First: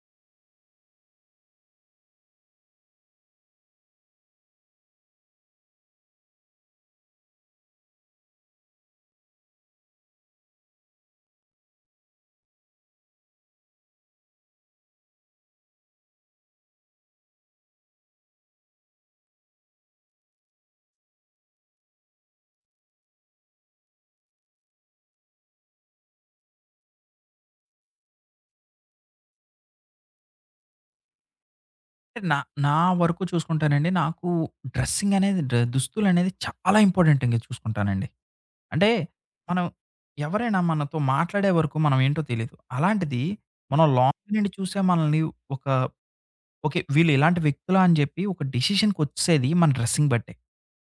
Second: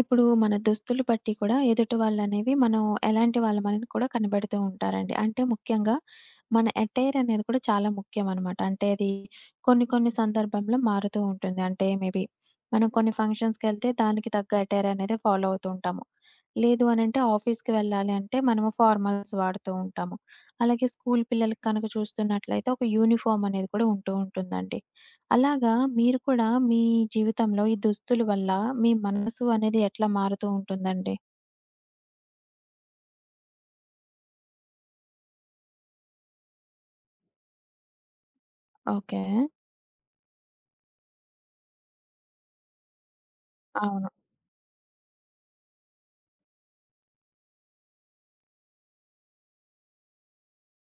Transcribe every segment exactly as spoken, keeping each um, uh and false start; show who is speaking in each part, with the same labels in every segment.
Speaker 1: ఇప్పుడు మన దుస్తులు బట్టి కూడా ఎదుటి వాళ్ళనేవి మనం ఎలాంటి వాళ్ళమనేది కూడా కనబెడుతూ ఉంటారండి. అంటే ముఖ్యంగా మన అటైర్ అనేది కూడా చాలా ముఖ్యం అనమాట. అంటే అది కొన్ని కొన్ని సందర్భంలో మారుతూ ఉంటుంది. అంటే మేబీ మనం కొన్ని ఫంక్షన్స్‌కెళ్తే దానికి తగ్గ అటైర్ అనేది ఫాలో అవుతూ ఉంటాము. లేదు అనంటే ఆఫీస్‌కి వెళ్ళాలి అంటే మనము ఫార్మల్స్ వాడుతూ ఉంటాము. అలాగే స్కూల్ పిల్లలకి కనుక చూస్తున్నట్లయితే ఒక యూనిఫార్మ్ అనేది కూడా ఉంటూ ఉంటుందండి. అలాగా మీరు కూడా మీ జీవితంలో ఈ దుస్తుల వల్ల మీ మనసు అనేది ఎట్లా మారుతూ ఉంటుందండి?
Speaker 2: అంటే నా నా వరకు చూసుకుంటానండి. నాకు డ్రెస్సింగ్ అనేది డ్ర దుస్తులనేది చాలా ఇంపార్టెంట్‌గా చూసుకుంటానండి. అంటే
Speaker 1: ఓకే.
Speaker 2: మనం ఎవరైనా మనతో మాట్లాడే వరకు మనం ఏంటో తెలీదు. అలాంటిది మనం
Speaker 1: అవును.
Speaker 2: లాంగ్ నుండి చూసే మనల్ని ఒక ఓకే. వీళ్ళు ఇలాంటి వ్యక్తులా అని చెప్పి ఒక డిసిషన్‌కొచ్చేది మన డ్రెస్సింగ్ బట్టే.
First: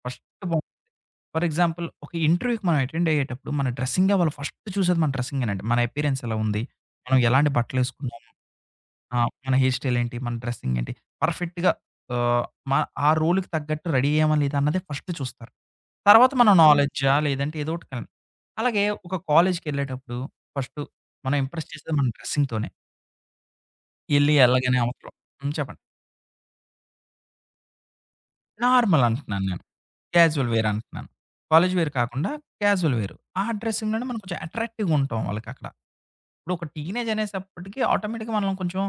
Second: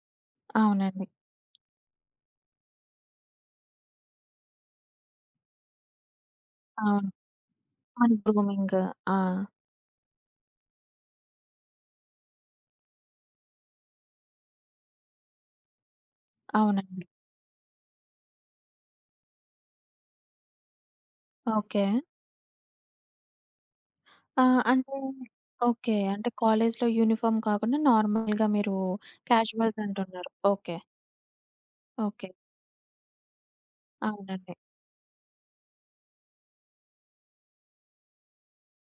Speaker 2: ఫస్ట్ బ
Speaker 1: అవునండి.
Speaker 2: ఫర్ ఎగ్జాంపుల్, ఒక ఇంటర్వ్యూకి మనం అటెండ్ అయ్యేటప్పుడు మన డ్రెస్సింగే వాళ్ళు ఫస్ట్ చూసేది మన డ్రెస్సింగేనండి. మన అపియరెన్స్ ఎలా ఉంది?
Speaker 1: అవును.
Speaker 2: మనం ఎలాంటి
Speaker 1: మన
Speaker 2: బట్టలేసుకున్నాం?
Speaker 1: గ్రూమింగ్. ఆ!
Speaker 2: ఆ! మన హెయిర్ స్టైల్ ఏంటి? మన డ్రెసింగ్ ఏంటి? పర్ఫెక్ట్‌గా ఆహ్, మ ఆ రోల్‌కి తగ్గట్టు రెడీ అయ్యామా? లేదా? అన్నదే ఫస్ట్ చూస్తారు. తర్వాత మన, అవును,
Speaker 1: అవునండి.
Speaker 2: నాలెడ్జా? లేదంటే ఏదోకటి కన్ అలాగే ఒక కాలేజ్‌కెళ్ళేటప్పుడు ఫస్ట్ మనం ఇంప్రెస్
Speaker 1: ఓకే.
Speaker 2: చేసేది మన డ్రెస్సింగ్‌తోనే. ఎళ్లి
Speaker 1: ఆ!
Speaker 2: ఎళ్ళగానే
Speaker 1: అంటే
Speaker 2: అవతల హ్మ్. చెప్పండి.
Speaker 1: ఓకే. అంటే కాలేజ్‌లో యూనిఫార్మ్ కాకుండా నార్మల్‌గా మీరు
Speaker 2: నార్మల్ అంటున్నాను నేను.
Speaker 1: క్యాజువల్స్ అంటున్నారు.
Speaker 2: Casual wear
Speaker 1: okay.
Speaker 2: అంటున్నాను. కాలేజ్ వేర్ కాకుండా
Speaker 1: ఓకే.
Speaker 2: Casual wear. ఆ డ్రెస్సింగ్‌లోనే మనం కొంచెం
Speaker 1: అవునండి.
Speaker 2: అట్రాక్టివ్‌గా ఉంటాం వాళ్ళకక్కడ. ఇప్పుడు ఒక టీనేజ్ అనేసప్పటికి ఆటోమేటిక్‌గా మనం కొంచెం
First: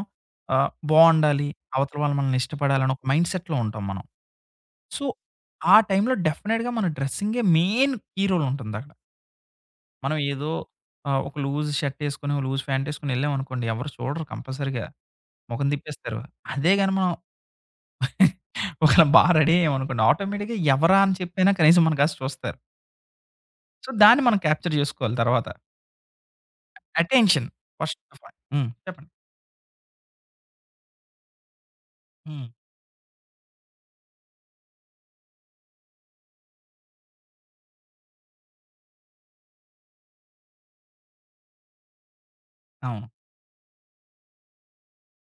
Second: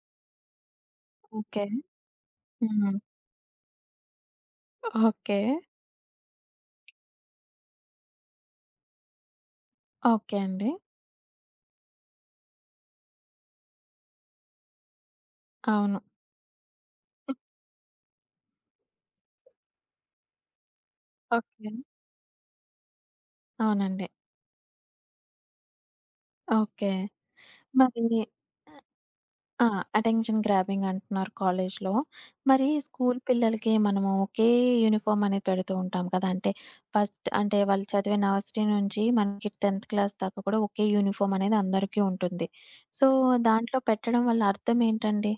Speaker 2: ఆహ్, బావుండాలి.
Speaker 1: ఓకే.
Speaker 2: అవతల వాళ్ళు మనల్ని ఇష్టపడాలని
Speaker 1: హ్మ్.
Speaker 2: ఒక మైండ్‌సెట్‌లో ఉంటాం మనం. So,
Speaker 1: okay.
Speaker 2: ఆ టైంలో డెఫినెట్‌గా మన డ్రెస్సింగే మెయిన్ కీ రోల్ ఉంటుందక్కడ. మనం
Speaker 1: ఓకే
Speaker 2: ఏదో
Speaker 1: అండి.
Speaker 2: ఆహ్, ఒక లూజ్ షర్ట్ ఏసుకొని, లూజ్ ప్యాంట్ ఏసుకొని ఎళ్ళామనుకోండి, ఎవరు చూడరు కంపల్సరీగా. మొఖం
Speaker 1: అవును.
Speaker 2: తిప్పేస్తారు. అదే గాని మనం ఒకవేళ బా రెడీ అయ్యామనుకోండి, ఆటోమేటిక్‌గా ఎవరా అని చెప్పైనా
Speaker 1: ఓకే.
Speaker 2: కనీసం మన కాసి చూస్తారు. సో,
Speaker 1: అవునండి.
Speaker 2: దాన్ని మనం క్యాప్చర్ జేసుకోవాలి తర్వాత.
Speaker 1: ఓకే.
Speaker 2: అటెన్షన్ ఫస్ట్
Speaker 1: మరి
Speaker 2: ఆఫ్ ఆల్. హ్మ్. చెప్పండి.
Speaker 1: ఆ! అటెన్షన్ గ్రాబింగ్ అంటున్నారు కాలేజీలో.
Speaker 2: హ్మ్.
Speaker 1: మరి స్కూల్ పిల్లలకి మనము ఒకే యూనిఫార్మ్ అనేది పెడుతూ ఉంటాం కదా! అంటే ఫస్ట్ అంటే వాళ్ళు చదివే నర్సరీ నుంచి మనకి పదో క్లాస్ దాకా కూడా ఒకే యూనిఫార్మ్ అనేది అందరికీ ఉంటుంది. సో,
Speaker 2: అవును.
Speaker 1: దాంట్లో పెట్టడం వల్ల అర్థం ఏంటండి?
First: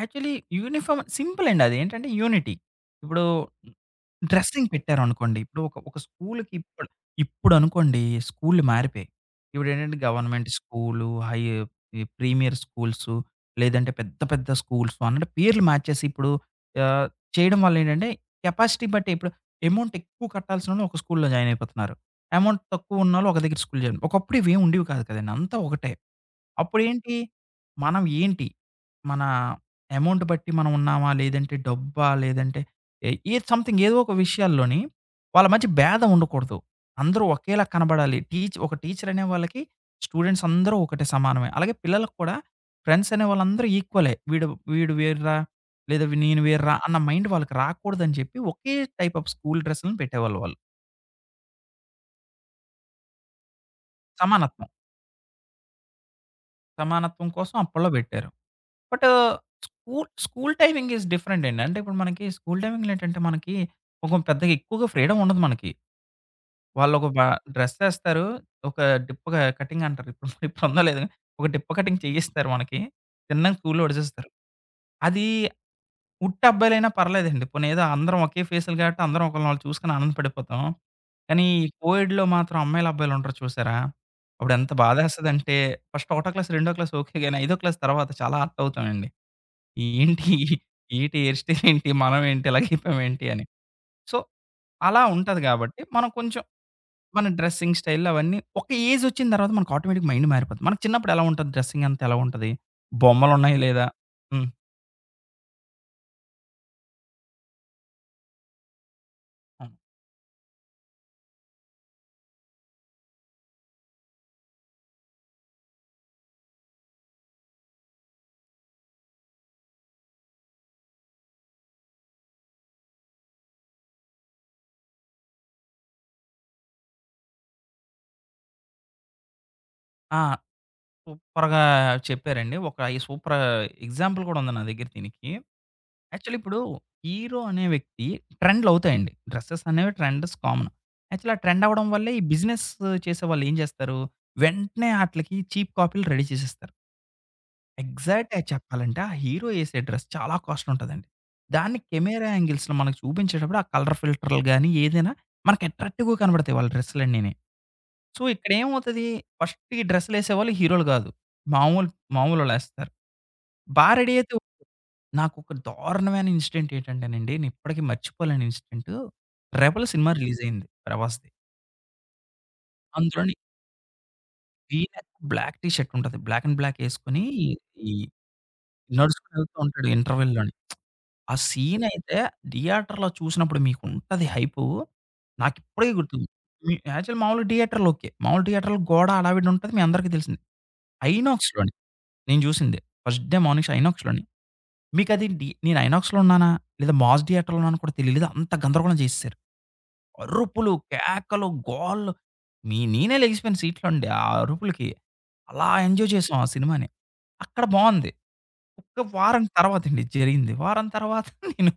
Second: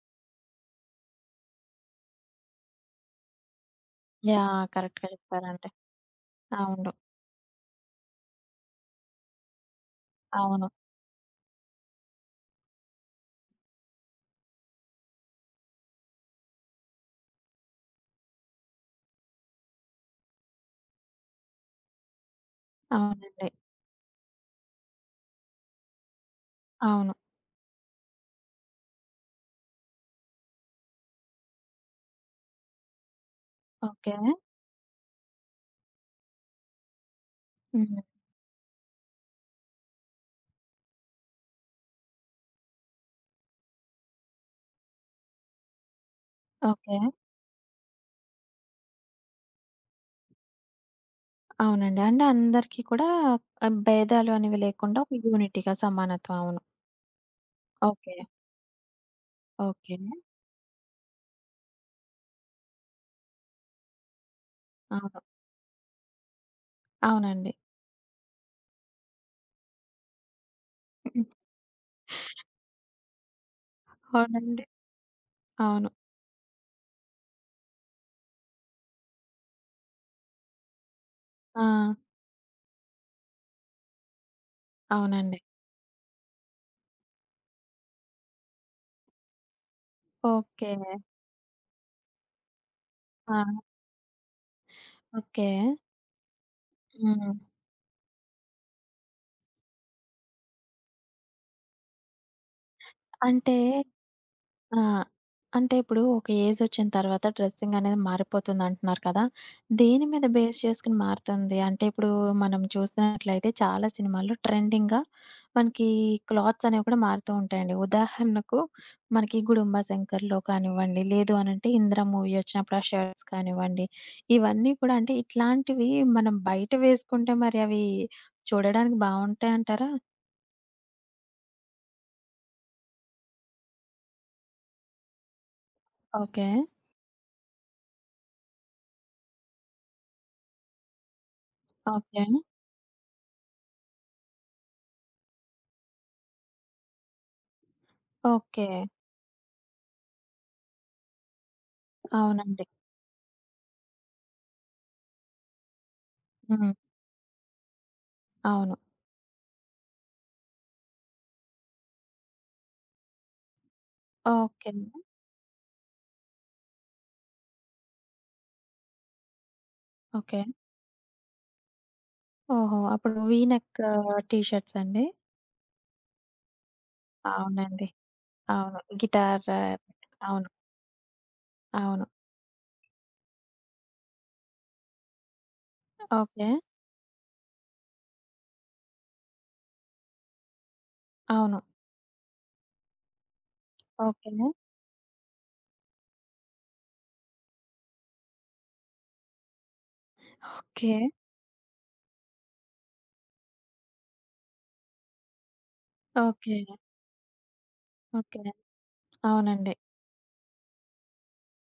Speaker 2: యాక్చువల్లీ యూనిఫార్మ్ సింపుల్ అండి. అదేంటంటే యూనిటీ. ఇప్పుడు
Speaker 1: యాహ్!
Speaker 2: డ్రెస్సింగ్
Speaker 1: కరెక్ట్‌గా
Speaker 2: పెట్టారనుకోండి. ఇప్పుడు
Speaker 1: చెప్పారండి.
Speaker 2: ఒక ఒక స్కూల్‌కి ఇప్పుడు
Speaker 1: అవును.
Speaker 2: ఇప్పుడనుకోండి, స్కూల్‌లు మారిపోయాయి. ఇప్పుడేంటంటే గవర్నమెంట్
Speaker 1: అవును.
Speaker 2: స్కూలు, హై ఈ ప్రీమియర్ స్కూల్సు, లేదంటే పెద్ద పెద్ద స్కూల్సు అన్నట్టు పేర్లు మార్చేసి ఇప్పుడు ఆహ్, చేయడం వల్లేంటంటే కెపాసిటీ బట్టి ఇప్పుడు అమౌంట్ ఎక్కువ కట్టాల్సినోళ్ళు ఒక స్కూల్‌లో జాయిన్ అయిపోతున్నారు. అమౌంట్ తక్కువ ఉన్నోళ్ళు ఒక
Speaker 1: అవునండి.
Speaker 2: దగ్గర స్కూల్ జాయిన్. ఒకప్పుడు ఇవేం ఉండేవి కాదు కదండీ! అంతా ఒకటే.
Speaker 1: అవును.
Speaker 2: అప్పుడేంటి, మనం ఏంటి? మన అమౌంట్ బట్టి మనం ఉన్నామా? లేదంటే డబ్బా? లేదంటే ఏ ఏది సంథింగ్ ఏదో ఒక
Speaker 1: ఓకే.
Speaker 2: విషయాల్లోని వాళ్ళ మధ్య భేదం ఉండకూడదు. అందరూ ఒకేలా
Speaker 1: హ్మ్.
Speaker 2: కనబడాలి. టీచ్ ఒక టీచర్ అనే వాళ్ళకి స్టూడెంట్స్ అందరూ ఒకటే సమానమే. అలాగే పిల్లలకు కూడా ఫ్రెండ్స్ అనే వాళ్ళందరూ ఈక్వలే. వీడు వీడు వేర్‌రా, లేదా వీ- నేను వేర్‌రా అన్న
Speaker 1: ఓకే.
Speaker 2: మైండ్ వాళ్ళకి రాకూడదని చెప్పి ఒకే టైప్ ఆఫ్ స్కూల్ డ్రెస్‌లను పెట్టేవాళ్ళు వాళ్ళు.
Speaker 1: అవునండి. అంటే అందరికీ కూడా ఆహ్, భేదాలు అనేవి
Speaker 2: సమానత్వం.
Speaker 1: లేకుండా ఒక యూనిటీగా సమానత్వం. అవును.
Speaker 2: సమానత్వం కోసం అప్పట్లో
Speaker 1: ఓకే.
Speaker 2: పెట్టారు. But
Speaker 1: okay.
Speaker 2: School school timing is different అండి. అంటే ఇప్పుడు మనకి స్కూల్ టైమింగ్‌లో ఏంటంటే మనకి ఒక పెద్దగా, ఎక్కువగా ఫ్రీడమ్
Speaker 1: అవును.
Speaker 2: ఉండదు మనకి. వాళ్ళొక బ
Speaker 1: అవునండి.
Speaker 2: డ్రెస్ ఏస్తారు. ఒక డిప్ప క కటింగ్ అంటారు. ఇప్పుడు ఇప్పుడుందో లేదో గాని
Speaker 1: హ్మ్.
Speaker 2: ఒక డిప్ప కటింగ్ చేయిస్తారు మనకి. తిన్నంగా స్కూల్‌లో ఒడిసేస్తారు.
Speaker 1: అవునండి.
Speaker 2: అది
Speaker 1: అవును.
Speaker 2: ఉట్టి అబ్బాయిలైనా పర్లేదండి. పోనీ ఏదో అందరం ఒకే ఫేసులు కాబట్టి అందరం ఒకళ్ళని ఒకళ్ళు చూసుకొని ఆనందపడిపోతాం. కానీ
Speaker 1: ఆ!
Speaker 2: ఈ కోఎడ్‌లో మాత్రం అమ్మాయిలు, అబ్బాయిలు ఉంటారు చూసారా? అప్పుడెంత
Speaker 1: అవునండి.
Speaker 2: బాధేస్తదంటే ఫస్ట్ ఒకటో క్లాస్, రెండో క్లాస్ ఓకే గాని, ఐదో క్లాస్ తర్వాత చాలా హర్ట్ అవుతామండి. ఏంటి?
Speaker 1: ఓకే.
Speaker 2: ఏటి హెయిర్ స్టైల్ ఏంటి? మనమేంటి ఇలాగైపోయామేంటి
Speaker 1: ఆ!
Speaker 2: అని. సో, అలా ఉంటది
Speaker 1: ఓకే.
Speaker 2: గాబట్టి, మనం కొంచెం మన
Speaker 1: హ్మ్.
Speaker 2: డ్రెస్సింగ్ స్టైల్ అవన్నీ ఒక ఏజొచ్చిన తర్వాత మనకు ఆటోమేటిక్‌గా మైండ్ మారిపోద్ది. మనకు చిన్నప్పుడు ఎలా ఉంటది? డ్రెస్సింగ్ అంతా ఎలా ఉంటది?
Speaker 1: అంటే
Speaker 2: బొమ్మలున్నాయా లేదా? హ్మ్.
Speaker 1: ఆ! అంటే ఇప్పుడు ఒక ఏజొచ్చిన తర్వాత డ్రెస్సింగ్ అనేది మారిపోతుంది అంటున్నారు కదా!
Speaker 2: అవును.
Speaker 1: దేని మీద బేస్ చేసుకొని మారుతుంది? అంటే ఇప్పుడు మనం చూస్తున్నట్లయితే చాలా సినిమాల్లో ట్రెండింగ్‌గా మనకి క్లాత్స్ అనేవి కూడా మారుతూ ఉంటాయండి. ఉదాహరణకు మనకి 'గుడుంబ శంకర్‌లో' కానివ్వండి, లేదు అనంటే 'ఇందిర' మూవీ వచ్చినప్పుడు ఆ షర్ట్స్ కానివ్వండి, ఇవన్నీ కూడా అంటే ఇట్లాంటివి మనం బయట వేసుకుంటే మరి అవి చూడడానికి బావుంటాయంటారా?
Speaker 2: ఆ! సూపర్‌గా చెప్పారండి. ఒక ఈ సూపర్ ఎగ్జాంపుల్ కూడా ఉంది నా దగ్గర దీనికి. Actually
Speaker 1: okay.
Speaker 2: ఇప్పుడు హీరో అనే వ్యక్తి ట్రెండ్‌లు అవుతాయండి. డ్రెసెస్ అనేవి ట్రెండ్స్ కామన్. యాక్చువల్లీ ఆ ట్రెండ్ అవ్వడం వల్లే ఈ
Speaker 1: ఓకే.
Speaker 2: బిజినెస్ చేసేవాళ్ళు ఏం చేస్తారు? వెంటనే ఆట్లికి చీప్ కాపీలు రెడీ చేసేస్తారు. ఎగ్జాక్ట్‌గా
Speaker 1: ఓకే.
Speaker 2: చెప్పాలంటే ఆ హీరో ఏసే డ్రెస్ చాలా కాస్ట్ ఉంటదండి. దాన్ని కెమెరా
Speaker 1: అవునండి.
Speaker 2: యాంగిల్స్‌లో మనకు చూపించేటప్పుడు ఆ కలర్ ఫిల్టర్‌లు గాని ఏదైనా మనకు అట్రాక్టివ్‌గా కనబడతాయి వాళ్ళ
Speaker 1: హ్మ్.
Speaker 2: డ్రెస్‌లన్నీని. సో, ఇక్కడ
Speaker 1: అవును.
Speaker 2: ఏమవుతది, ఫస్ట్ ఈ డ్రెస్‌లేసేవాళ్ళు హీరోలు కాదు. మామూలు మామూలోళ్ళేస్తారు. బా రెడీ అయితే
Speaker 1: ఓకే అండి.
Speaker 2: నాకొక దారుణమైన ఇన్సిడెంట్ ఏంటంటేనండి, నేను ఇప్పటికి మర్చిపోలేని ఇన్సిడెంట్. 'రెబెల్' సినిమా రిలీజ్
Speaker 1: ఓకే.
Speaker 2: అయింది ప్రభాస్‌ది.
Speaker 1: ఓహో! అప్పుడు
Speaker 2: అందులోని
Speaker 1: వి నెక్ టీ షర్ట్స్
Speaker 2: ఈయన
Speaker 1: అండి?
Speaker 2: బ్లాక్ టీ షర్ట్ ఉంటది. బ్లాక్ అండ్ బ్లాక్ ఎసుకొని
Speaker 1: అవునండి.
Speaker 2: ఈ
Speaker 1: అవును.
Speaker 2: నడుచుకుంటూ
Speaker 1: గిటార్
Speaker 2: వెళ్తూ ఉంటాడు
Speaker 1: అవును.
Speaker 2: ఇంటర్వెల్‌లోని. ఆ సీన్
Speaker 1: అవును.
Speaker 2: అయితే థియేటర్‌లో చూసినప్పుడు మీకుంటది హైపు, నాకిప్పటికి గుర్తు.
Speaker 1: ఓకే.
Speaker 2: మీ యాక్చువల్ మామూలుగా థియేటర్‌లో ఓకే. మామూలు థియేటర్‌లో గోడ హడావిడి ఉంటది. మీ అందరికీ తెలిసిందే.
Speaker 1: అవును.
Speaker 2: ఐనాక్స్‌లోని నేను చూసింది. ఫస్ట్ డే మార్నింగ్ షో ఐనాక్స్‌లోని.
Speaker 1: ఓకే.
Speaker 2: మీకది డి నేను ఐనాక్స్‌లో ఉన్నానా? లేదా మాస్ థియేటర్‌లో ఉన్నానో కూడా తెలియలేదు. అంత గందరగోళం చేసేసారు. అరుపులు,
Speaker 1: ఓకే.
Speaker 2: కేకలు, గోలలు, మీ నేనే లెగిసిపోయాను సీట్‌లో నుండి ఆ అరుపులకి. అలా ఎంజాయ్ చేసాం ఆ
Speaker 1: ఓకే.
Speaker 2: సినిమాని. అక్కడ బావుంది.
Speaker 1: ఓకే.
Speaker 2: ఒక్క వారం
Speaker 1: అవునండి.
Speaker 2: తర్వాతండి జరిగింది. వారం తర్వాత నేను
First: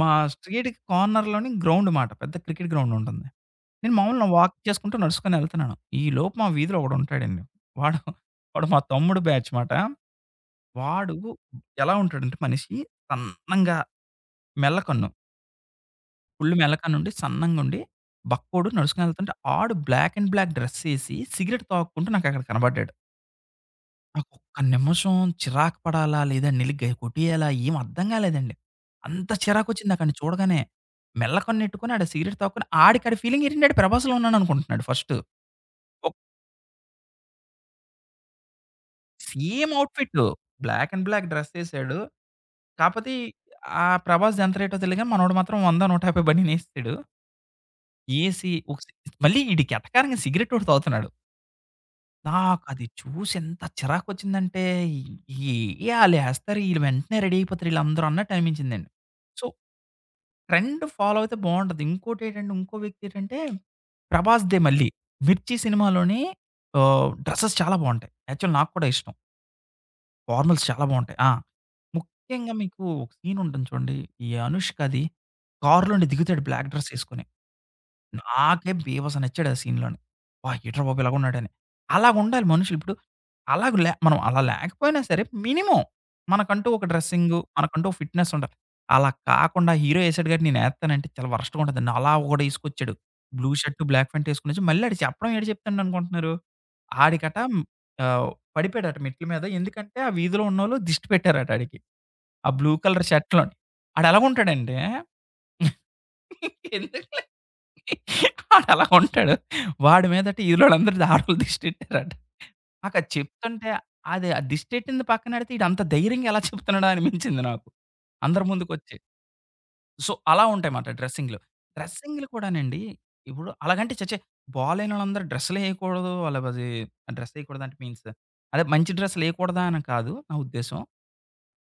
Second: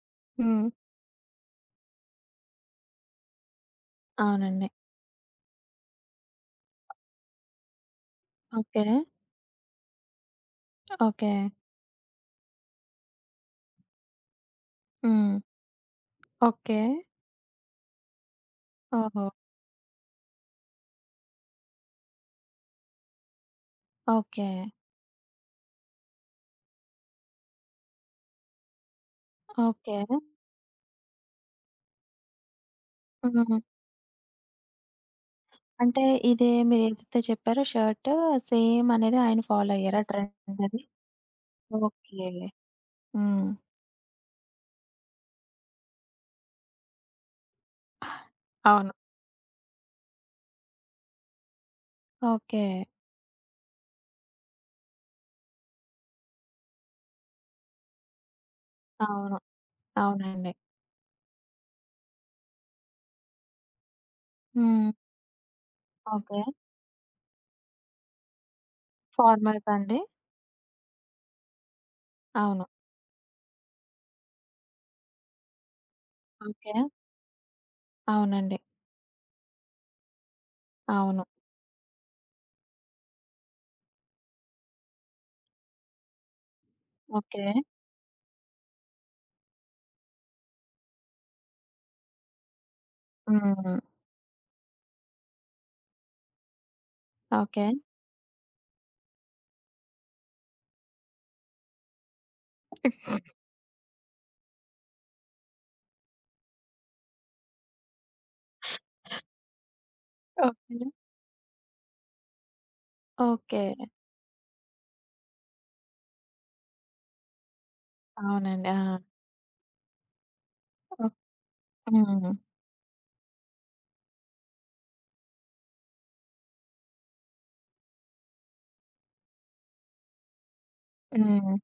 Speaker 2: మా
Speaker 1: హ్మ్.
Speaker 2: స్ట్రీట్‌కి కార్నర్‌లోని గ్రౌండ్ మాట. పెద్ద క్రికెట్ గ్రౌండ్ ఉంటుంది. నేను మామూలు నా వాక్
Speaker 1: అవునండి.
Speaker 2: చేసుకుంటూ నడుచుకొని ఎళ్తున్నాను. ఈలోపు మా వీధిలో ఒకడుంటాడండి. వాడు వాడు మా
Speaker 1: ఓకే.
Speaker 2: తమ్ముడు బ్యాచ్ మాట. వాడు
Speaker 1: ఓకే.
Speaker 2: ఎలా ఉంటాడంటే మనిషి సన్నంగా, మెల్ల కన్ను.
Speaker 1: హ్మ్.
Speaker 2: Full
Speaker 1: okay.
Speaker 2: మెల్లకనుండి, సన్నంగుండి, బక్కోడు
Speaker 1: ఓహో!
Speaker 2: నడుచుకునెళ్తుంటే ఆడు బ్లాక్ అండ్ బ్లాక్ డ్రెస్సేసి సిగరెట్ తాగుకుంటూ నాకక్కడ కనబడ్డాడు.
Speaker 1: ఓకే.
Speaker 2: నాకొక్క నిమిషం చిరాకు పడాలా? లేదా నెళ్ళి గ కొట్టేయాలా? ఏం అర్థం కాలేదండి. అంత చిరాకొచ్చింది
Speaker 1: ఓకే.
Speaker 2: నాకాడిని చూడగానే. మెల్లకన్నెట్టుకొని ఆడు సిగరెట్ తాగుకొని ఆడికాడి ఫీలింగ్
Speaker 1: హ్మ్.
Speaker 2: ఏంటంటే, ఆడు 'ప్రభాస్‌లో' ఉన్నాడనుకుంటున్నాడు ఫస్ట్.
Speaker 1: అంటే
Speaker 2: ఒక్
Speaker 1: ఇదే మీరేదైతే చెప్పారో షర్ట్ సేమ్ అనేది ఆయన
Speaker 2: సేమ్
Speaker 1: ఫాలో అయ్యారా
Speaker 2: ఔట్‌ఫిట్
Speaker 1: ట్రెండ్ అది?
Speaker 2: బ్లాక్ అండ్ బ్లాక్ డ్రెస్సేసాడు.
Speaker 1: ఓకే.
Speaker 2: కాపోతే
Speaker 1: హ్మ్.
Speaker 2: ఆ 'ప్రభాస్‌ది' ఎంత రేటో తెలీదు గాని మనోడు మాత్రం వంద, నూట యాభై బనీనేసేసాడు. ఏసి ఒక సి
Speaker 1: అవును.
Speaker 2: మళ్ళీ ఈడు ఎటకారంగా సిగరెటోటి తాగుతున్నాడు.
Speaker 1: ఓకే.
Speaker 2: నాకది చూసి ఎంత చిరాకొచ్చిందంటే, ఈ ఈ- ఏ ఆళ్ళేస్తారు, ఈళ్ళు వెంటనే రెడీ అయిపోతారు ఈళ్ళందరూ అన్నట్టు అనిపించిందండి.
Speaker 1: అవును.
Speaker 2: సో,
Speaker 1: అవునండి.
Speaker 2: ట్రెండ్ ఫాలో అయితే బావుంటది. ఇంకోటేటంటే, ఇంకో వ్యక్తి ఏంటంటే 'ప్రభాస్‌దే' మళ్ళీ.
Speaker 1: హ్మ్.
Speaker 2: 'మిర్చి' సినిమాలోని
Speaker 1: ఓకే.
Speaker 2: ఆహ్, డ్రెసెస్ చాలా బావుంటాయి. యాక్చువల్ నాకు కూడా ఇష్టం.
Speaker 1: ఫార్మల్సా అండి?
Speaker 2: ఫార్మల్స్ చాలా బావుంటాయి. ఆ! ముఖ్యంగా
Speaker 1: అవును.
Speaker 2: మీకు ఒక సీన్ ఉంటుంది చూడండి. ఈ 'అనుష్క'ది. కారులో నుండి దిగుతాడు బ్లాక్
Speaker 1: ఓకే.
Speaker 2: డ్రెస్ ఏసుకొని.
Speaker 1: అవునండి.
Speaker 2: నాకే బీభత్సంగా నచ్చాడు ఆ సీన్‌లోని. అబ్బా! ఏంట్రా బాబు
Speaker 1: అవును.
Speaker 2: ఇలాగున్నాడని. అలాగుండాలి మనుషులు. ఇప్పుడు అలాగ లే, మనం అలా లేకపోయినా సరే మినిమమ్ మనకంటూ ఒక డ్రెస్సింగు,
Speaker 1: ఓకే.
Speaker 2: మనకంటూ ఒక ఫిట్‌నెస్ ఉండాలి. అలా కాకుండా హీరో ఏసాడు కాబట్టి నేనేత్తానంటే చాలా వరస్ట్‌గా ఉంటదండి. అలా ఒకడేసుకొచ్చాడు. బ్లూ
Speaker 1: హ్మ్.
Speaker 2: షర్ట్, బ్లాక్ ప్యాంట్ ఏసుకొనొచ్చి మళ్ళీ ఆడు చెప్పడం ఏటి చెప్తాడు అనుకుంటున్నారు? ఆడికట
Speaker 1: ఓకే.
Speaker 2: ఆహ్, పడిపోయాడట మెట్ల మీద. ఎందుకంటే ఆ వీధిలో ఉన్నోళ్ళు దిష్టి పెట్టారట ఆడికి. ఆ బ్లూ కలర్ షర్ట్‌లోని. ఆడెలాగుంటాడంటే ఎందుకులే ఆడలా ఉంటాడు. వాడి మీదట
Speaker 1: ఓకే.
Speaker 2: ఈళ్ళోళ్ళందరూ ఆడోళ్ళు దిష్టెట్టారట. నాకది
Speaker 1: ఓకే.
Speaker 2: చెప్తుంటే అది, ఆ దిష్టెట్టింది పక్కనెడితే ఈడంత ధైర్యంగా ఎలా చెప్తున్నాడా అనిపించింది నాకు. అందరి
Speaker 1: అవునండి.
Speaker 2: ముందుకొచ్చి.
Speaker 1: ఆ!
Speaker 2: సో, అలా ఉంటాయమాట
Speaker 1: ఓహ్!
Speaker 2: డ్రెస్సింగ్‌లు. డ్రెస్సింగ్‌లు
Speaker 1: హ్మ్.
Speaker 2: కూడానండి, ఇప్పుడు అలాగంటే ఛఛే! బాలేనోళ్ళందరూ డ్రెస్సులేయకూడదు. వాళ్ళకది డ్రెస్సేయకూడదంటే మీన్స్, అదే మంచి డ్రెస్సులేయకూడదా అని కాదు నా ఉద్దేశ్యం.
Speaker 1: హ్మ్.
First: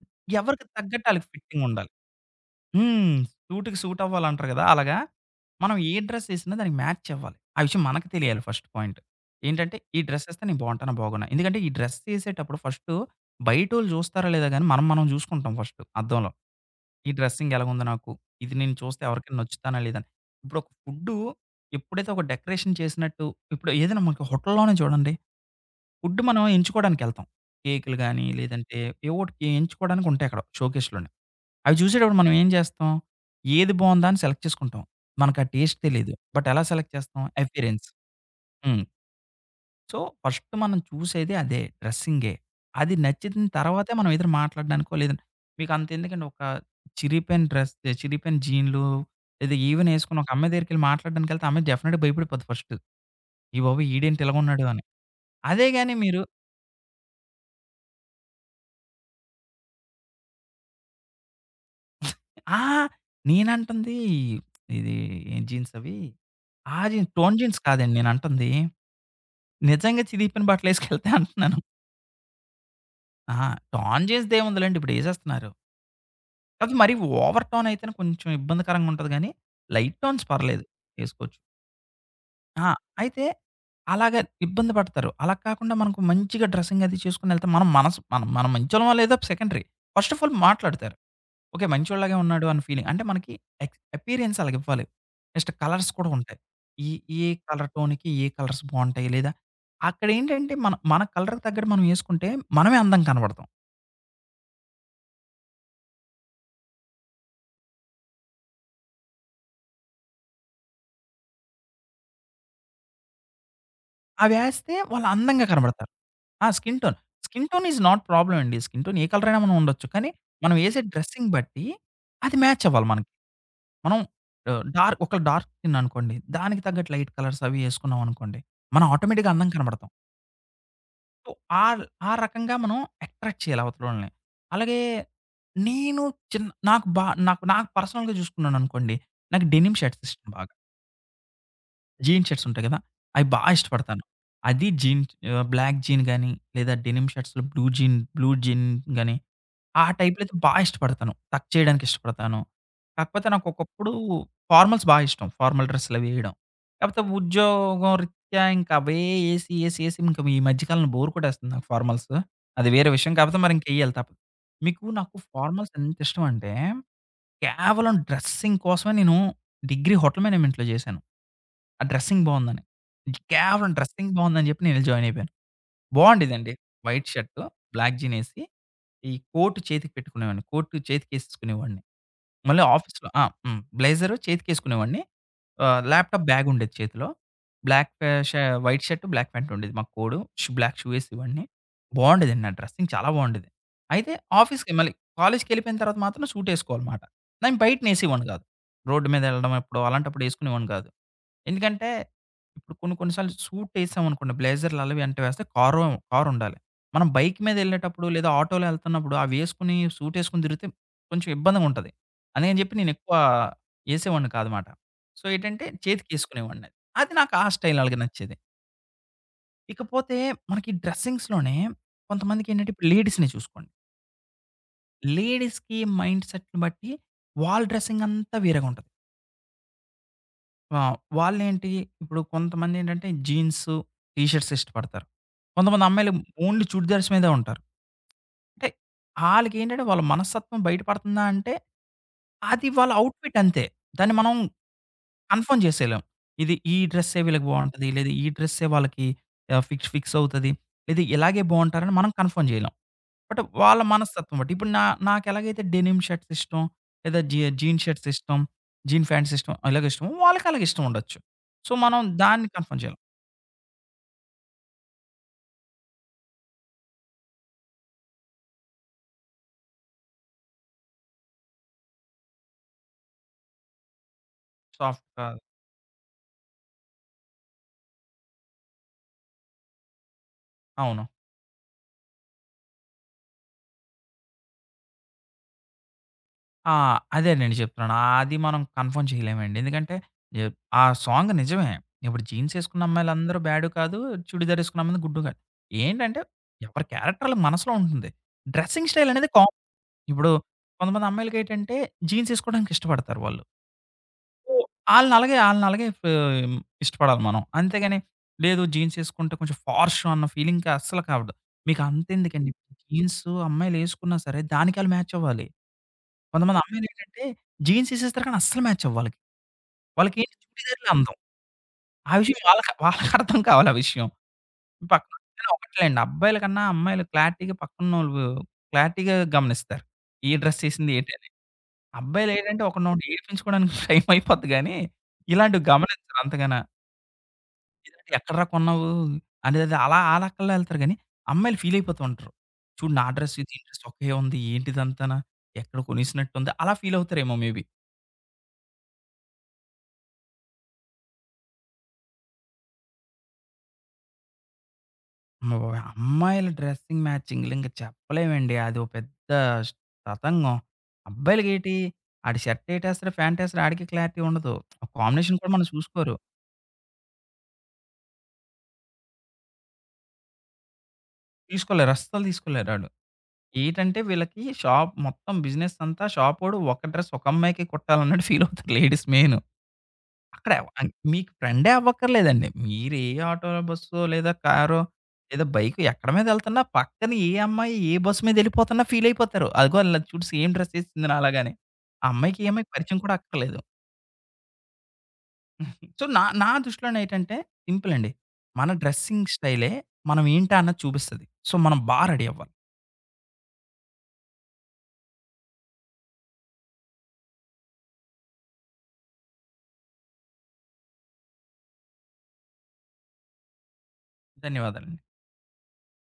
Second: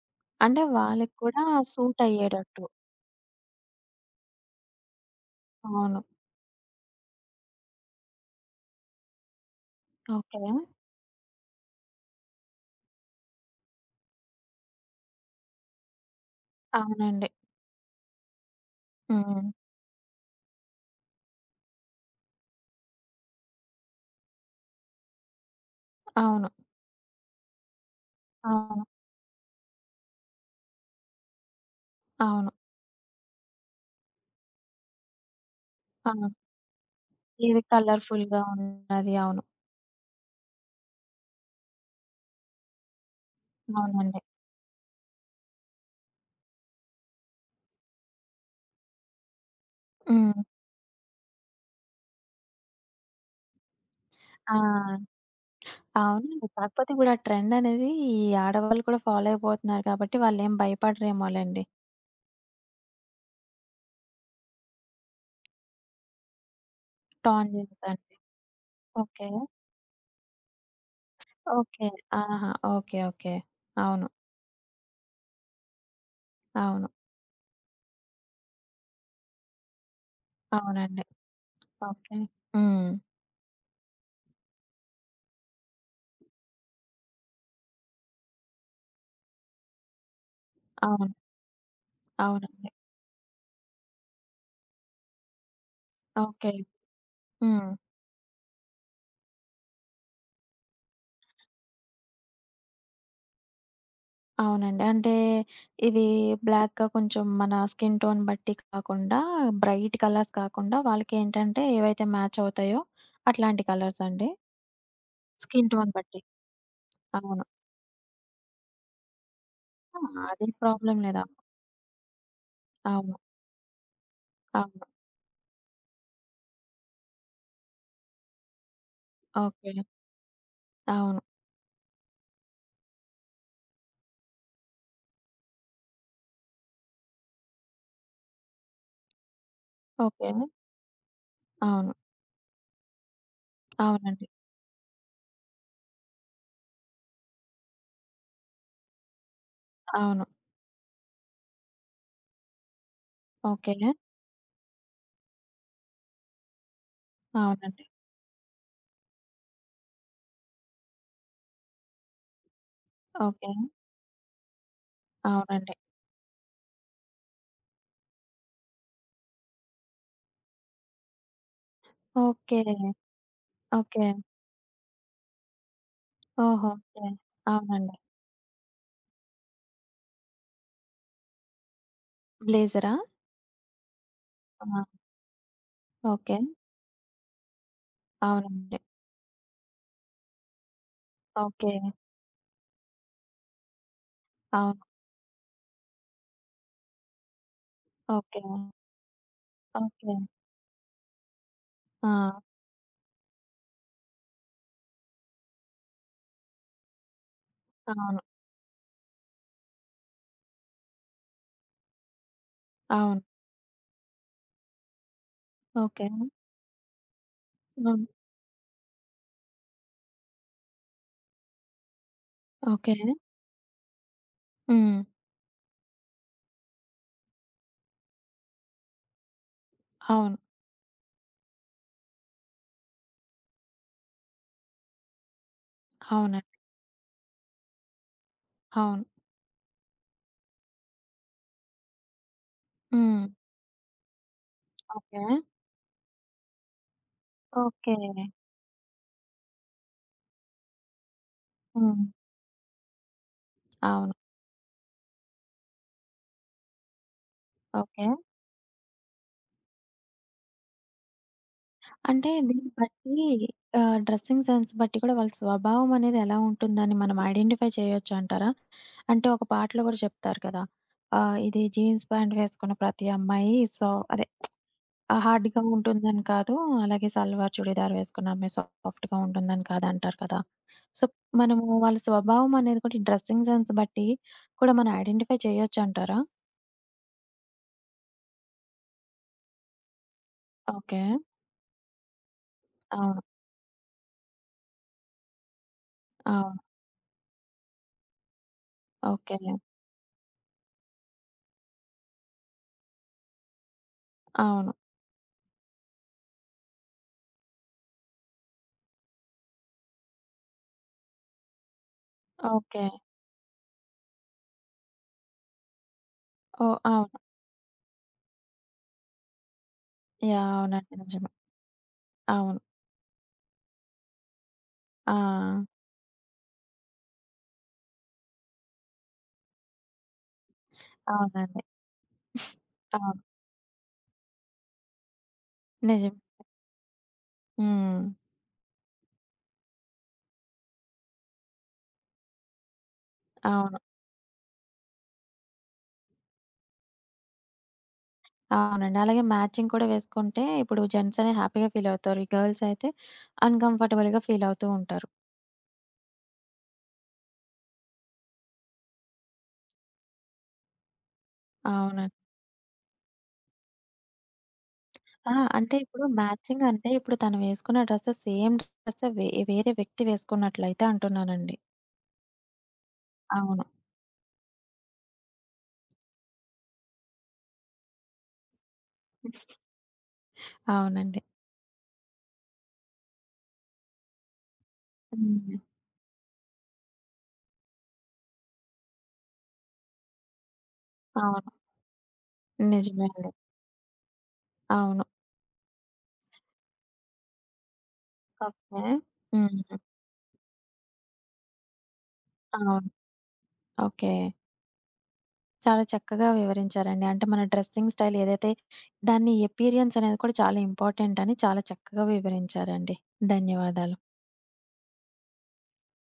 Speaker 1: అంటే
Speaker 2: ఎవరికి తగ్గట్టు
Speaker 1: వాళ్ళకి
Speaker 2: ఆళ్ళకి
Speaker 1: కూడా
Speaker 2: ఫిట్టింగుండాలి.
Speaker 1: సూట్ అయ్యేటట్టు.
Speaker 2: హ్మ్. సూట్‌కి సూట్ అవ్వాలంటారు గదా! అలాగా మనం ఏ
Speaker 1: అవును.
Speaker 2: డ్రెస్ ఏసినా దానికి మ్యాచ్ అవ్వాలి. ఆ విషయం మనకు తెలియాలి ఫస్ట్ పాయింట్. ఏంటంటే ఈ డ్రెస్ ఏస్తే
Speaker 1: ఓకే.
Speaker 2: నేను బాగుంటానా? బాగోనా? ఎందుకంటే ఈ డ్రెస్ ఏసేటప్పుడు ఫస్టు బయటోళ్ళు చూస్తారో లేదో గానీ మనం మనం జూసుకుంటాం ఫస్టు అద్దంలో. ఈ
Speaker 1: అవునండి.
Speaker 2: డ్రెస్సింగ్ ఎలాగుంది నాకు? ఇది నేను చూస్తే ఎవరికైనా
Speaker 1: హ్మ్.
Speaker 2: నచ్చుతానా? లేదా అని. ఇప్పుడొక ఫుడ్డు ఎప్పుడైతే ఒక డెకరేషన్ చేసినట్టు ఇప్పుడు ఏదైనా మనకి హోటల్‌లోనే చూడండి. ఫుడ్ మనం
Speaker 1: అవును.
Speaker 2: ఎంచుకోవడానికెళ్తాం. కేకులు గాని లేదంటే
Speaker 1: అవును.
Speaker 2: ఏవోటికి ఎంచుకోవడానికి ఉంటాయి అక్కడ షోకేస్‌లోని. అవి చూసేటప్పుడు మనం ఏం
Speaker 1: అవును.
Speaker 2: చేస్తాం? ఏది బావుందా అని సెలెక్ట్ చేసుకుంటాం. మనకు ఆ టేస్ట్ తెలీదు.
Speaker 1: అవును.
Speaker 2: బట్ ఎలా సెలెక్ట్ చేస్తాం?
Speaker 1: ఇది
Speaker 2: అపియరెన్స్.
Speaker 1: కలర్‌ఫుల్‌గా
Speaker 2: హ్మ్.
Speaker 1: ఉన్నది. అవును.
Speaker 2: సో, ఫస్ట్ మనం చూసేదే అదే డ్రెస్సింగే. అది నచ్చిన తర్వాతే మనం
Speaker 1: అవునండి.
Speaker 2: ఏదైనా మాట్లాడడానికో లేదంటే మీకు అంతెందుకండి, ఒక చిరిగిపోయిన డ్రెస్, చిరిగిపోయిన జీన్‌లు లేదా ఈవెన్ ఏసుకొని ఒక
Speaker 1: హ్మ్.
Speaker 2: అమ్మాయి దగ్గరికెళ్ళి మాట్లాడడానికెళ్తే ఆ అమ్మాయి డెఫినెట్‌గా భయపడిపోద్ది ఫస్ట్. "అయ్య బాబోయ్! ఈడేంటి
Speaker 1: ఆ!
Speaker 2: ఇలాగున్నాడు" అని. అదే గాని మీరు
Speaker 1: అవునండి. కాకపోతే ఇప్పుడు ఆ ట్రెండ్ అనేది ఈ ఆడవాళ్ళు కూడా ఫాలో అయిపోతున్నారు కాబట్టి వాళ్ళేం భయపడరేమోలెండి.
Speaker 2: ఆ! నేనంటుంది ఇది, ఏం జీన్స్ అవి? ఆ జీన్స్ టోన్
Speaker 1: టాన్
Speaker 2: జీన్స్ కాదండి
Speaker 1: జేయడానికి.
Speaker 2: నేనంటుంది.
Speaker 1: ఓకే.
Speaker 2: నిజంగా చిరిగిపోయిన బట్టలేసుకెళ్తే అంటున్నాను.
Speaker 1: ఓకే. ఆహా! ఓకే. ఓకే.
Speaker 2: అహా! టోన్
Speaker 1: అవును.
Speaker 2: చేసిదేముందిలెండి, ఇప్పుడేసేస్తున్నారు. కాపోతే
Speaker 1: అవును.
Speaker 2: మరీ ఓవర్ టోన్ అయితేనే కొంచెం ఇబ్బందికరంగా ఉంటది గానీ, లైట్ టోన్స్ పర్లేదు
Speaker 1: అవునండి.
Speaker 2: ఏసుకోవచ్చు.
Speaker 1: ఓకే.
Speaker 2: ఆ!
Speaker 1: హ్మ్.
Speaker 2: అయితే అలాగా ఇబ్బంది పడతారు. అలా కాకుండా మనకు మంచిగా డ్రెసింగ్ అది చేసుకొనెళ్తే మనం మనసు మనం మనం మంచోళ్ళమో లేదో సెకండరీ. ఫస్ట్ ఆఫ్ ఆల్ మాట్లాడతారు.
Speaker 1: అవును.
Speaker 2: ఓకే. మంచోడిలాగే ఉన్నాడు అన్న
Speaker 1: అవునండి.
Speaker 2: ఫీలింగ్. అంటే మనకి ఎక్స్ అపియరెన్స్ అలాగివ్వాలి. నెక్స్ట్ కలర్స్ కూడా ఉంటాయి.
Speaker 1: ఓకే.
Speaker 2: ఈ ఏ కలర్
Speaker 1: హ్మ్.
Speaker 2: టోన్‌కి ఏ కలర్స్ బావుంటాయి. లేదా అక్కడేంటంటే మన మన కలర్‌కి తగ్గట్టు మనం యేసుకుంటే మనమే అందంగా కనబడతాం.
Speaker 1: అవునండి. అంటే ఇవి బ్లాక్‌గా కొంచెం మన స్కిన్ టోన్ బట్టి కాకుండా బ్రైట్ కలర్స్ కాకుండా వాళ్ళకేంటంటే ఏవైతే మ్యాచ్ అవుతాయో అట్లాంటి కలర్సండి?
Speaker 2: అవేస్తే వాళ్ళు అందంగా
Speaker 1: స్కిన్
Speaker 2: కనబడతారు.
Speaker 1: టోన్ బట్టి.
Speaker 2: ఆ! Skin tone.
Speaker 1: అవును.
Speaker 2: Skin tone is not problem అండి. స్కిన్ టోన్ ఏ కలర్ అయినా మనం ఉండొచ్చు.
Speaker 1: ఆ!
Speaker 2: కానీ
Speaker 1: అదేం
Speaker 2: మనం యేసే
Speaker 1: ప్రాబ్లమ్ లేదు.
Speaker 2: డ్రెస్సింగ్ బట్టి అది మ్యాచ్ అవ్వాలి మనకి.
Speaker 1: అవును.
Speaker 2: మనం ఆహ్,
Speaker 1: అవును.
Speaker 2: డార్క్ ఒకళ్ళు డార్క్ స్కిన్ అనుకోండి. దానికి తగ్గట్టు లైట్ కలర్స్ అవి యేసుకున్నాం అనుకోండి. మనం ఆటోమేటిక్‌గా అందంగా
Speaker 1: ఓకే.
Speaker 2: కనబడతాం.
Speaker 1: అవును.
Speaker 2: సో, ఆల్ ఆ రకంగా మనం అట్రాక్ట్ చేయాలి అవతలోళ్ళని. అలాగే నేను చిన్ నాకు బా నాకు నాకు పర్సనల్‌గా చూసుకున్నాననుకోండి, నాకు డెనిమ్ షర్ట్స్
Speaker 1: ఓకే.
Speaker 2: ఇష్టం బాగా.
Speaker 1: అవును.
Speaker 2: జీన్ షర్ట్స్ ఉంటాయి కదా! అయి బా ఇష్టపడతాను.
Speaker 1: అవునండి.
Speaker 2: అది జీన్ ఆహ్, బ్లాక్ జీన్ గాని, లేదా డెనిమ్ షర్ట్స్‌లో బ్లూ జీన్ బ్లూ జీన్ గాని, ఆ టైప్‌లో
Speaker 1: అవును.
Speaker 2: అయితే బా ఇష్టపడతాను. టక్ చేయడానికి ఇష్టపడతాను. కాకపోతే నాకు
Speaker 1: ఓకే.
Speaker 2: ఒకప్పుడు ఫార్మల్స్ బా ఇష్టం. ఫార్మల్ డ్రెస్సులవి ఎయడం. కాపోతే
Speaker 1: అవునండి.
Speaker 2: ఉద్యోగం రీత్యా ఇంక అవే ఏసి, ఏసి, ఏసి ఇంక ఈ మధ్య కాలంలో బోర్ కొట్టేస్తుంది నాకు ఫార్మల్స్. అది వేరే విషయం. కాపోతే
Speaker 1: ఓకే.
Speaker 2: మరింకేయాలి తప్పదు. మీకు నాకు ఫార్మల్స్
Speaker 1: అవునండి.
Speaker 2: ఎంత ఇష్టం అంటే కేవలం డ్రెస్సింగ్ కోసమే నేను డిగ్రీ హోటల్ మేనేజ్‌మెంట్‌లో జేశాను. ఆ డ్రెస్సింగ్
Speaker 1: ఓకే.
Speaker 2: బావుందని. కేవలం
Speaker 1: ఓకే.
Speaker 2: డ్రెస్సింగ్ బావుందని జెప్పి నేనెళ్లి జాయిన్ అయిపోయాను. బావుండేదండి.
Speaker 1: ఓహో! ఓకే.
Speaker 2: వైట్ షర్టు, బ్లాక్
Speaker 1: అవునండి.
Speaker 2: జీన్ ఏసి, ఈ కోట్ చేతికి పెట్టుకునేవాడిని. కోట్ చేతికేసేసుకునేవాడిని. మళ్ళీ
Speaker 1: బ్లేజరా?
Speaker 2: ఆఫీస్‌లో ఆ! హ్మ్. బ్లేజరు
Speaker 1: ఆ!
Speaker 2: చేతికేసుకునేవాడిని. ఆహ్, ల్యాప్‌టాప్
Speaker 1: ఓకే.
Speaker 2: బ్యాగుండేది చేతిలో. బ్లాక్ ష
Speaker 1: అవునండి.
Speaker 2: వైట్ షర్ట్, బ్లాక్ ప్యాంట్ ఉండేది. మా కోడు, షూ బ్లాక్ షూ ఏసేవాడిని.
Speaker 1: ఓకే.
Speaker 2: బావుండేదండి, నా డ్రెస్సింగ్ చాలా బావుండేది. అయితే ఆఫీస్‌కి
Speaker 1: అవును.
Speaker 2: మళ్ళీ కాలేజ్‌కెళ్ళిపోయిన తర్వాత మాత్రం సూటేసుకోవాలమాట. నేను బయటనేసేవాడిని
Speaker 1: ఓకే.
Speaker 2: కాదు. రోడ్డు మీద ఎళ్ళడం, ఎప్పుడో
Speaker 1: ఓకే.
Speaker 2: అలాంటప్పుడు ఏసుకునేవాడిని కాదు. ఎందుకంటే,
Speaker 1: ఆ!
Speaker 2: ఇప్పుడు కొన్ని కొన్ని సార్లు సూటేసామనుకోండి బ్లేజర్లు అలవి అంటే వేస్తే కారు, కారుండాలి. మనం బైక్ మీదెళ్ళేటప్పుడు
Speaker 1: అవును.
Speaker 2: లేదా ఆటోలో ఎళ్తున్నప్పుడు అవేసుకొని సూటేసుకొని తిరిగితే కొంచెం ఇబ్బందిగుంటది. అందుకని చెప్పి నేనెక్కువ
Speaker 1: అవును.
Speaker 2: ఏసేవాడిని కాదమాట. సో, ఏంటంటే
Speaker 1: ఓకే.
Speaker 2: చేతికేసుకునేవాడినది. అది అది నాకు ఆ స్టైల్ అలాగే
Speaker 1: హ్మ్.
Speaker 2: నచ్చేది. ఇకపోతే మనకి డ్రెస్సింగ్స్‌లోనే కొంతమందికేంటంటే ఇప్పుడు
Speaker 1: ఓకే.
Speaker 2: లేడీస్‌ని చూసుకోండి.
Speaker 1: హ్మ్.
Speaker 2: లేడీస్‌కి మైండ్ సెట్‌ని బట్టి వాళ్ళ డ్రెస్సింగ్ అంతా వేరేగా ఉంటది.
Speaker 1: అవును.
Speaker 2: ఆ! వాళ్ళేంటి, ఇప్పుడు కొంతమందేంటంటే జీన్స్, టీ షర్ట్స్ ఇష్టపడతారు. కొంతమంది అమ్మాయిలు
Speaker 1: అవునండి.
Speaker 2: ఓన్లీ చుడిదార్స్ మీదే ఉంటారు. అంటే
Speaker 1: అవును.
Speaker 2: ఆళ్ళకేంటంటే వాళ్ళ మనస్తత్వం బయట పడుతుందా అంటే, అది వాళ్ళ
Speaker 1: హ్మ్.
Speaker 2: ఔట్‌ఫిట్ అంతే. దాన్ని మనం
Speaker 1: ఓకే.
Speaker 2: కన్ఫర్మ్ చేసేయలేం. ఇది, ఈ డ్రెస్సే వీళ్ళకి బావుంటది.
Speaker 1: ఓకే.
Speaker 2: లేదా ఈ డ్రెస్సే వాళ్ళకి ఆహ్, ఫిక్స్ ఫిక్స్ అవుతది. లేదా ఇలాగే బావుంటారని
Speaker 1: హ్మ్.
Speaker 2: మనం కన్ఫర్మ్ చేయలేం. బట్ వాళ్ళ
Speaker 1: అవును.
Speaker 2: మనస్తత్వం బట్టి. ఇప్పుడు నా నాకెలాగైతే డెనిమ్ షర్ట్స్ ఇష్టం. లేదా జీ జీన్స్
Speaker 1: ఓకే.
Speaker 2: షర్ట్స్ ఇష్టం. జీన్ ప్యాంట్స్ ఇష్టం. ఇలాగ ఇష్టమో వాళ్ళకి అలాగ ఇష్టం ఉండొచ్చు. సో, మనం
Speaker 1: అంటే
Speaker 2: దాన్ని
Speaker 1: దీన్ని
Speaker 2: కన్ఫర్మ్ చేయాలి.
Speaker 1: బట్టి ఆహ్, డ్రెసింగ్ సెన్స్ బట్టి కూడా వాళ్ళ స్వభావం అనేది ఎలా ఉంటుందని మనం ఐడెంటిఫై చేయొచ్చు అంటారా? అంటే ఒక పాటలో గూడా చెప్తారు కదా! ఆహ్, ఇది జీన్స్ ప్యాంట్ వేసుకున్న ప్రతి అమ్మాయి సో, అదే
Speaker 2: సాఫ్ట్ కాదు.
Speaker 1: హార్డ్‌గా ఉంటుందని కాదు. అలాగే సల్వార్ చుడీదార్ వేసుకున్న అమ్మాయి సాఫ్ట్‌గా ఉంటుందని కాదు అంటారు కదా!
Speaker 2: అవును.
Speaker 1: సో, మనము వాళ్ళ స్వభావం అనేది కూడా డ్రెస్సింగ్ సెన్స్ బట్టి కూడా మనం ఐడెంటిఫై చేయొచ్చు అంటారా?
Speaker 2: ఆ! అదే నేను చెప్తున్నాను. అది మనం కన్ఫర్మ్ చేయలేమండి. ఎందుకంటే ఎ ఆ
Speaker 1: ఓకే.
Speaker 2: సాంగ్ నిజమే. ఇప్పుడు జీన్స్ ఏసుకున్న
Speaker 1: అవును.
Speaker 2: అమ్మాయిలందరూ బ్యాడు కాదు. చుడిదార్ ఏసుకున్న అమ్మాయిలు గుడ్డు కాదు. ఏంటంటే
Speaker 1: అవును.
Speaker 2: ఎవరి క్యారెక్టర్ ఆళ్ళ మనసులో ఉంటుంది. డ్రెస్సింగ్ స్టైల్ అనేది
Speaker 1: ఓకే.
Speaker 2: కామన్. ఇప్పుడు కొంతమంది అమ్మాయిలకేంటంటే జీన్స్ ఏసుకోవడానికి ఇష్టపడతారు వాళ్ళు. సో,
Speaker 1: అవును.
Speaker 2: ఆళ్ళని అలాగే ఆళ్ళని అలాగే ఫ్ ఇష్టపడాలి మనం. అంతేగాని లేదు, జీన్స్ ఏసుకుంటే కొంచెం ఫార్ష్ అన్న ఫీలింగ్‌కి అస్సలు కావద్దు. మీకు అంతెందుకండి,
Speaker 1: ఓకే.
Speaker 2: జీన్స్ అమ్మాయిలు ఏసుకున్నా సరే దానికి ఆళ్ళు మ్యాచ్ అవ్వాలి. కొంతమంది
Speaker 1: ఓహ్! అవును.
Speaker 2: అమ్మాయిలేంటంటే జీన్స్ ఏసేస్తారు కానీ అస్సలు మ్యాచ్ అవ్వు వాళ్ళకి. వాళ్ళకేంటి
Speaker 1: యాహ్!
Speaker 2: చూడీదార్‌లే
Speaker 1: అవునండి.
Speaker 2: అందం.
Speaker 1: నిజమే.
Speaker 2: ఆ విషయం
Speaker 1: అవును.
Speaker 2: వాళ్ళకి వాళ్ళకి అర్థం కావాలి ఆ విషయం.
Speaker 1: ఆ!
Speaker 2: పక్కన కానీ ఒకటిలేండి, అబ్బాయిల కన్నా అమ్మాయిలు క్లారిటీగా పక్కనోళ్ళు క్లారిటీగా గమనిస్తారు. ఏ డ్రెస్ ఏసింది ఏంటని.
Speaker 1: అవునండి.
Speaker 2: అబ్బాయిలేంటంటే ఒకడినొకడు
Speaker 1: అవును.
Speaker 2: ఏడిపించుకోవడానికి టైం అయిపోద్ది గానీ, ఇలాంటివి
Speaker 1: నిజం.
Speaker 2: గమనించరు అంతగాన.
Speaker 1: హ్మ్.
Speaker 2: ఇదేంటి ఎక్కడ్రా కొన్నావు అనేది అది అలా ఆ లెక్కల్లో ఎళ్తారు గానీ, అమ్మాయిలు ఫీల్ అయిపోతూ ఉంటారు. చూడు, నా డ్రెస్సు, దీని
Speaker 1: అవును.
Speaker 2: డ్రెస్సు ఒకే ఉంది ఏంటిదంతాన? ఎక్కడ కొనేసినట్టుంది? అలా ఫీల్ అవుతారేమో మే బీ.
Speaker 1: అవునండి. అలాగే మ్యాచింగ్ కూడా వేసుకుంటే ఇప్పుడు జెంట్స్ అనే హ్యాపీగా ఫీల్ అవుతారు. ఈ గర్ల్స్ అయితే అన్‌కంఫర్టబుల్‌గా ఫీల్ అవుతూ ఉంటారు.
Speaker 2: ఓహ్! అమ్మాయిల డ్రెస్సింగ్ మ్యాచింగ్‌లు ఇంక చెప్పలేమండి. అదో పెద్ద స్ తతంగం. అబ్బాయిలకేటి
Speaker 1: అవునండి.
Speaker 2: ఆడు షర్ట్ ఏటేస్తాడు, ప్యాంట్ ఏస్తాడు ఆడికి క్లారిటీ ఉండదు. ఆ
Speaker 1: ఆ!
Speaker 2: కాంబినేషన్ కూడా మనం
Speaker 1: అంటే ఇప్పుడు
Speaker 2: చూసుకోరు.
Speaker 1: మ్యాచింగ్ అంటే ఇప్పుడు తను వేసుకున్న డ్రెస్ సేమ్ డ్రెస్ వే వేరే వ్యక్తి వేసుకున్నట్లయితే అంటున్నానండి.
Speaker 2: తీసుకోలేరు, అస్సలు తీసుకోలేరు ఆడు.
Speaker 1: అవును.
Speaker 2: ఏటంటే వీళ్ళకి షాప్ మొత్తం బిజినెస్ అంతా షాపోడు ఒక డ్రెస్ ఒక అమ్మాయికే కుట్టాలన్నట్టు ఫీల్ అవుతారు లేడీస్ మెయిను. అక్కడ ఎవ- అం
Speaker 1: అవునండి.
Speaker 2: మీకు ఫ్రెండే అవ్వక్కర్లేదండి. మీరు ఏ ఆటోలో, బస్సో లేదా కారో లేదా
Speaker 1: హ్మ్.
Speaker 2: బైకో ఎక్కడి మీదెళ్తున్నా పక్కన ఏ అమ్మాయి ఏ బస్సు మీదెళ్ళిపోతున్నా ఫీలయిపోతారు. అదిగో ఆళ్ళ చూడు, సేమ్ డ్రెస్సేసింది
Speaker 1: అవును.
Speaker 2: నాలాగాని. ఆ అమ్మాయికి ఈ అమ్మాయికి పరిచయం
Speaker 1: నిజమే
Speaker 2: కూడా
Speaker 1: అండి.
Speaker 2: అక్కర్లేదు.
Speaker 1: అవును.
Speaker 2: సో, నా నా దృష్టిలోనేటంటే సింపులండి. మన
Speaker 1: ఓకే.
Speaker 2: డ్రెస్సింగ్ స్టైలే
Speaker 1: హ్మ్.
Speaker 2: మనం ఏంటా అన్నది చూపిస్తది. సో, మనం బా రెడీ అవ్వాలి.
Speaker 1: అవును. ఓకే. చాలా చక్కగా వివరించారండి. అంటే మన డ్రెస్సింగ్ స్టైల్ ఏదైతే దాని అపియరెన్స్ అనేది కూడా చాలా ఇంపార్టెంట్ అని చాలా చక్కగా వివరించారండి. ధన్యవాదాలు.
Speaker 2: ధన్యవాదాలండి.